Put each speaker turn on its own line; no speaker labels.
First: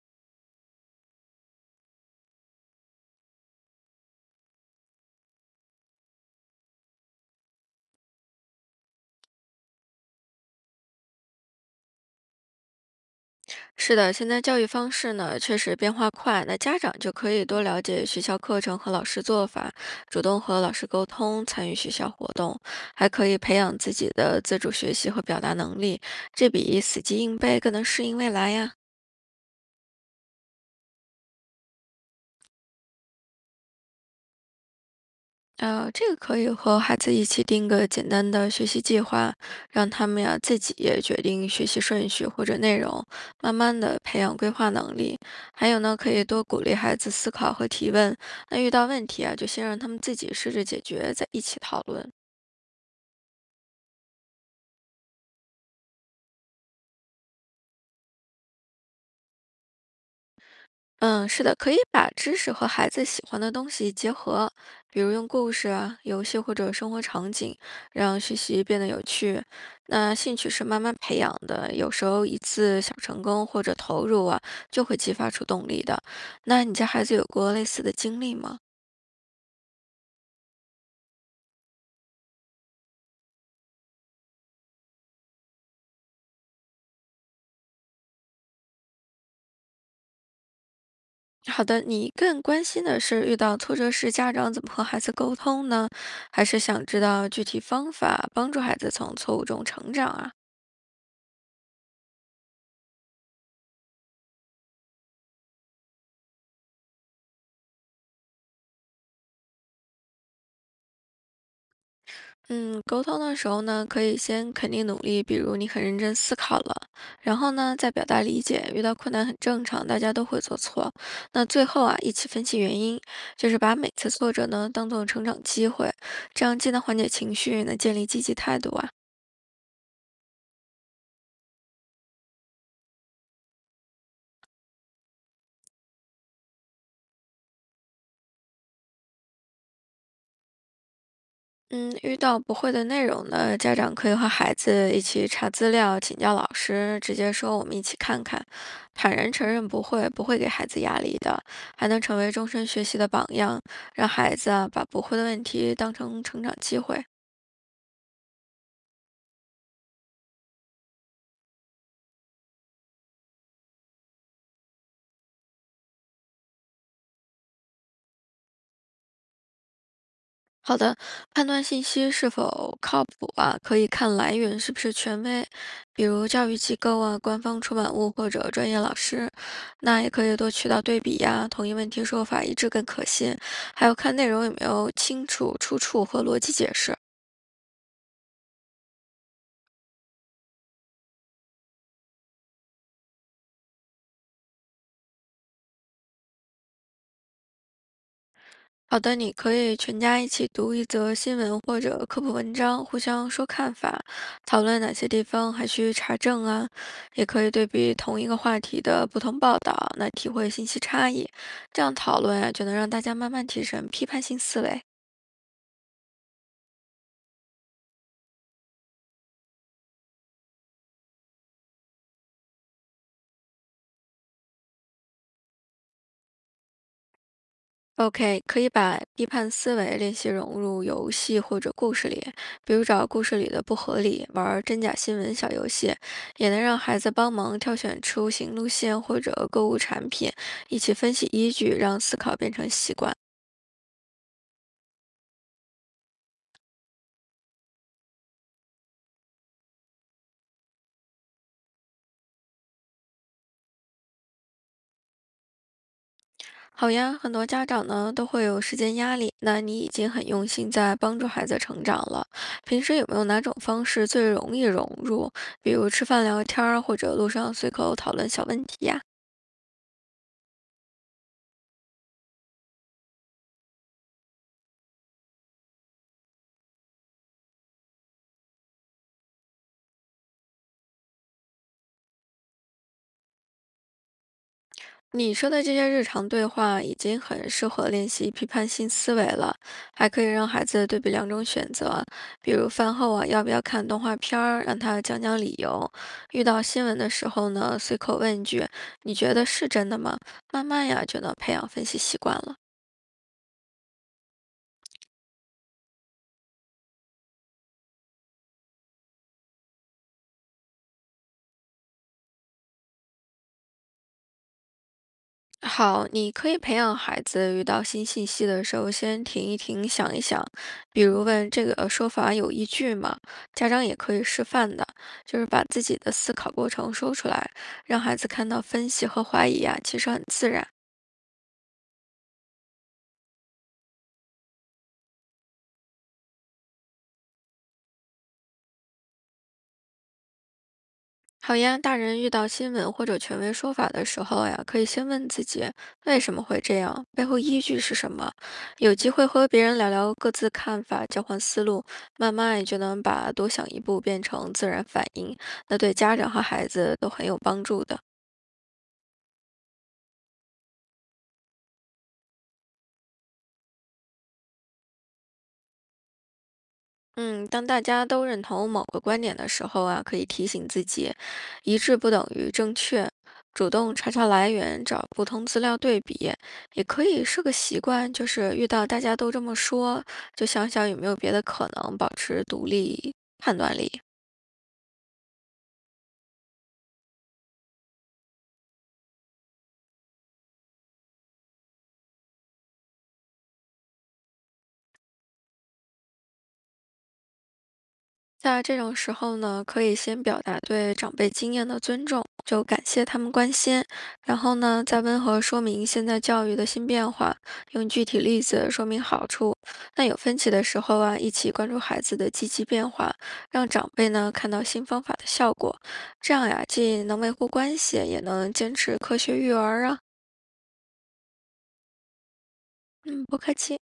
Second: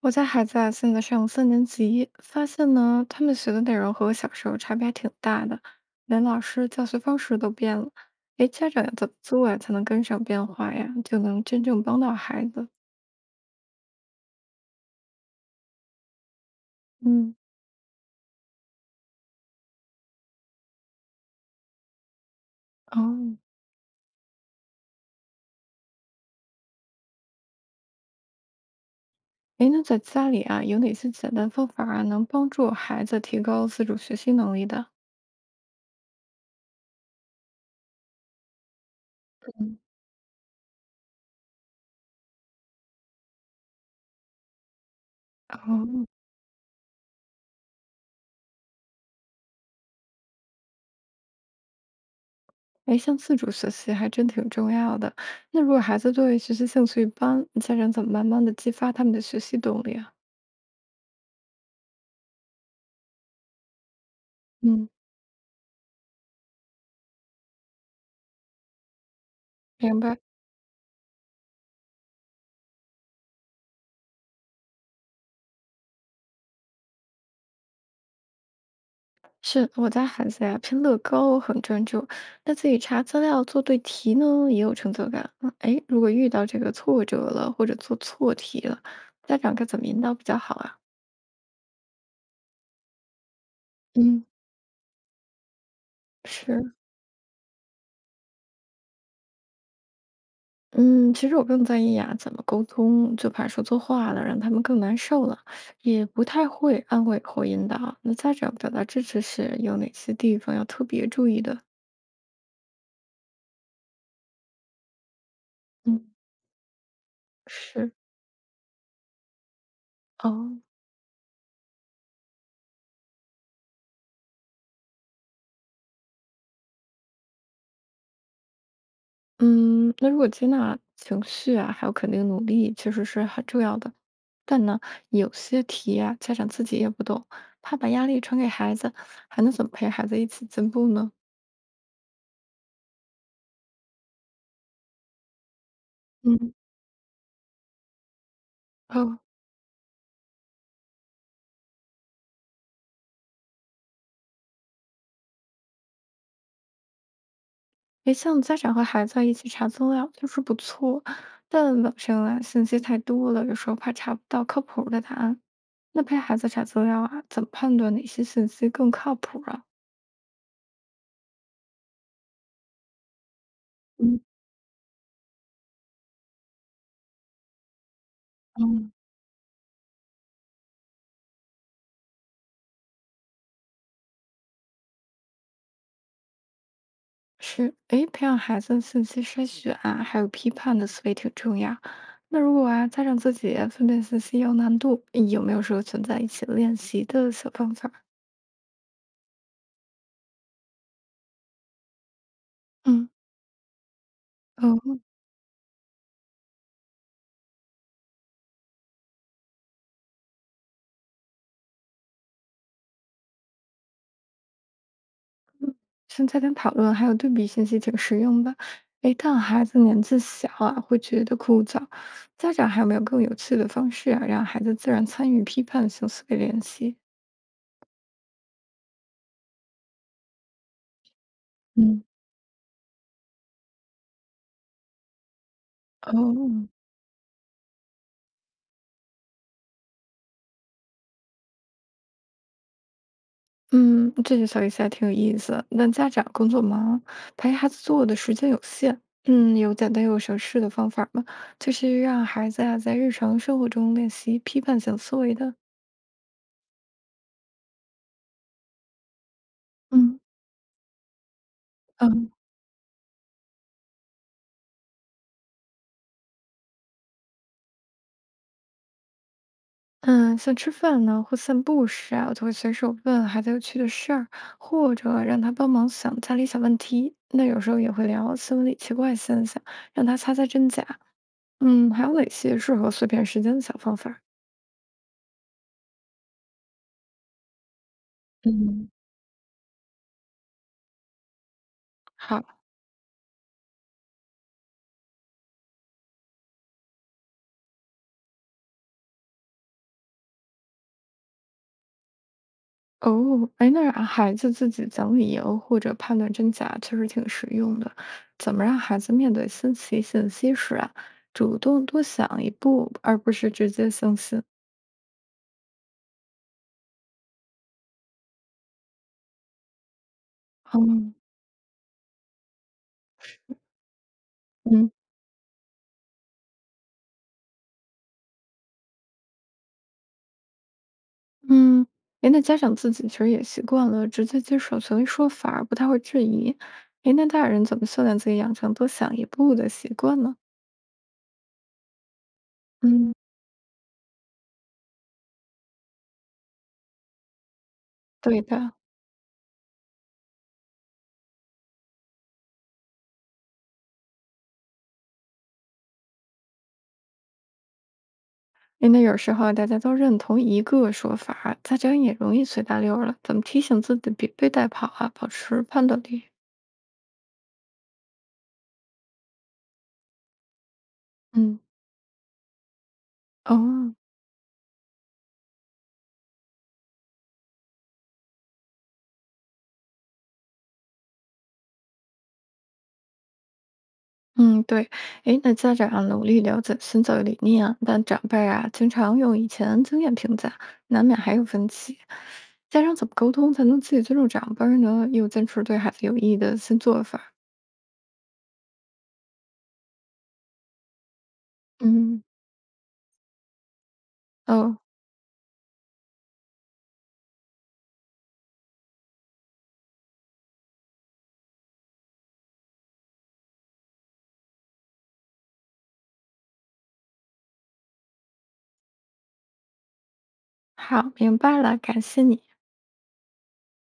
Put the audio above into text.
我家孩子啊，现在上三年级，发现呢，他们学的内容和我小时候差别还挺大的，连老师教学方式都变了。诶，家长要怎么做呀，才能跟上变化呀，就能真正帮到孩子？
是的，现在教育方式呢确实变化快，那家长就可
嗯。
以多了解学校课程和老师做法，主动和老师沟通，参与学校活动，还可
哦。
以培养自己的自主学习和表达能力，这比死记硬背更能适应未来呀。
诶，那在家里啊，有哪些简单方法啊，能帮助孩子提高自主学习能力的？
这个可以和孩子一起定个简单的学习计划，
嗯。
让他们呀自己也决定学习顺序或者内容，慢慢的培养规划能力。还有呢，
哦。
可以多鼓励孩子思考和提问。那遇到问题啊，就先让他们自己试着解决，再一起讨论。
诶，像自主学习还真挺重要的。那如果孩子对学习兴趣一般，家长怎么慢慢的激发他们的学习动力啊？
嗯，是的，可以把知识和孩子喜欢的东西结合，
嗯，
比如用故事啊、游戏或者生活场景，让学习变得有趣。
明
那
白。
兴趣是慢慢培养的，有时候一次小成功或者投入啊，就会激发出动力的。那你家孩子有过类似的经历吗？
是我家孩子呀，拼乐高很专注，那自己查资料、做对题呢，也有成就感。嗯，哎，如果遇到这个挫折了，或者做错题了，家长该怎么引导比较好啊？
好的，你更关心的是遇到挫折时
嗯，
家长怎么和孩子沟通呢？还是
是。
想知道具体方法帮助孩子从错误中成长啊？
嗯，其实我更在意呀，怎么沟通，就怕说错话了，让他们更难受了，也不太会安慰或引导。那家长表达支持时，有哪些地方要特别注意的？
嗯，沟通的时候呢，可以先肯定努力，比如你很认
嗯，
真思考了，然后呢，再
是。
表达理解，遇到困难很正常，大家都会做
哦。
错。那最后啊，一起分析原因，就是把每次挫折呢当做成长机会，这样既能缓解情绪，也能建立积极态度啊。
嗯，那如果接纳情绪啊，还有肯定努力，确实是很重要的。但呢，有些题啊，家长自己也不懂，怕把压力传给孩子，还能怎么陪孩子一起进步呢？
嗯，遇到不会的内容呢，家长可以和孩子一起查资料，请教老
嗯。
师，直接说我们一起看看，坦
哦。
然承认不会，不会给孩子压力的，还能成为终身学习的榜样，让孩子啊把不会的问题当成成长机会。
诶，像家长和孩子一起查资料，就是不错，但网上啊信息太多了，有时候怕查不到靠谱儿的答案。那陪孩子查资料啊，怎么判断哪些信息更靠谱啊？
好的，判断信息是否靠谱啊，可以
啊？
看来源是不是权威，比如教育机构啊、官方出版物或者专业
嗯。
老师。那也可以多渠道对比呀、同一问题说法一致更可信。还有看内容有没有清楚出处和逻辑解释。
是，诶，培养孩子的信息筛选啊，还有批判的思维挺重要。那如果啊，家长自己啊分辨信息有难度，有没有说存在一起练习的小方法？
好的，你可以全家一起读一则新闻或者科普文章，互
嗯。
相说看法，讨论哪
嗯，
些地方还需查证啊。也可以对比同一个话题的不同报道，来体会信息差异。这样讨论啊，就能让大家慢慢提升批判性思维。
像家庭讨论还有对比信息挺实用的。诶，但孩子年纪小啊，会觉得枯燥。家长还有没有更有趣的方式啊，让孩子自然参与批判性思维练习？
OK，可以把批判思维练习融入游戏或者故
嗯。
事里，比如找故事里的不合理，玩儿真假新闻小游戏，也能
哦。
让孩子帮忙挑选出行路线或者购物产品，一起分析依据，让思考变成习惯。
嗯，这些小意思还挺有意思。那家长工作忙，陪孩子做的时间有限，嗯，有简单又省事的方法吗？就是让孩子啊在日常生活中练习批判性思维的。
好呀，很多家长呢都会有时间压力，那你已经
嗯。
很用心在帮助孩子成长了。
嗯。
平时有没有哪种方式最容易融入？比如吃饭聊天儿，或者路上随口讨论小问题呀？
嗯，像吃饭呢或散步时啊，我就会随手问孩子有趣的事儿，或者让他帮忙想家里小问题。那有时候也会聊新闻里奇怪现象，让他猜猜真假。嗯，还有哪些适合碎片时间的小方法。
你说的这些日常对话已经很适合练习批判
嗯，
性思维了，还可以让孩子对比两种选择，
好。
比如饭后啊要不要看动画片儿，让他讲讲理由；遇到新闻的时候呢，随口问一句“你觉得是真的吗”，慢慢呀就能培养分析习惯了。
哦，哎，那让孩子自己讲理由或者判断真假，确实挺实用的。怎么让孩子面对新奇信息时啊，主动多想一步，而不是直接相信？
好，你可以培养孩子遇到新信息的时候，先停一停，想一想，
哦。
比如问这个说法有依据吗？家长也可以示范的，
嗯。
就是把自己的思考过程说出来，让孩子看到分析和怀疑啊，其实很自然。
嗯，哎，那家长自己其实也习惯了直接接受所威说法儿，不太会质疑。哎，那大人怎么训练自己养成多想一步的习惯呢？
好呀，大人遇到新闻或
嗯。
者权威说法的时候呀，可以先问自己为什么会这样，背后依据是什么。
对的，
有机会和别人聊聊各自看法，交换思路，慢慢也就能把多想一步变成自然反应。那对家长和孩子都很有帮助的。
因为有时候啊大家都认同一个说法，家长也容易随大流了。怎么提醒自己别被带跑啊？保持判断力。
嗯，当大家都认同某个观点的时候啊，可以提醒自己，
嗯。
一致不等于正确。主
哦。
动查查来源，找不同资料对比，也可以是个习惯，就是遇到大家都这么说，就想想有没有别的可能，保持独立判断力。
嗯，对，诶，那家长啊努力了解新教育理念啊，但长辈啊经常用以前经验评价，难免还有分歧。家长怎么沟通才能既尊重长辈儿呢，又坚持对孩子有益的新做法儿。
在这种时候呢，可以先表达对长辈经验的尊
嗯。
重，就感谢他们关心，然后
哦。
呢，再温和说明现在教育的新变化，用具体例子说明好处。那有分歧的时候啊，一起关注孩子的积极变化，让长辈呢看到新方法的效果，这样呀，既能维护关系，也能坚持科学育儿啊。
好，明白了，感谢你。
嗯，不客气。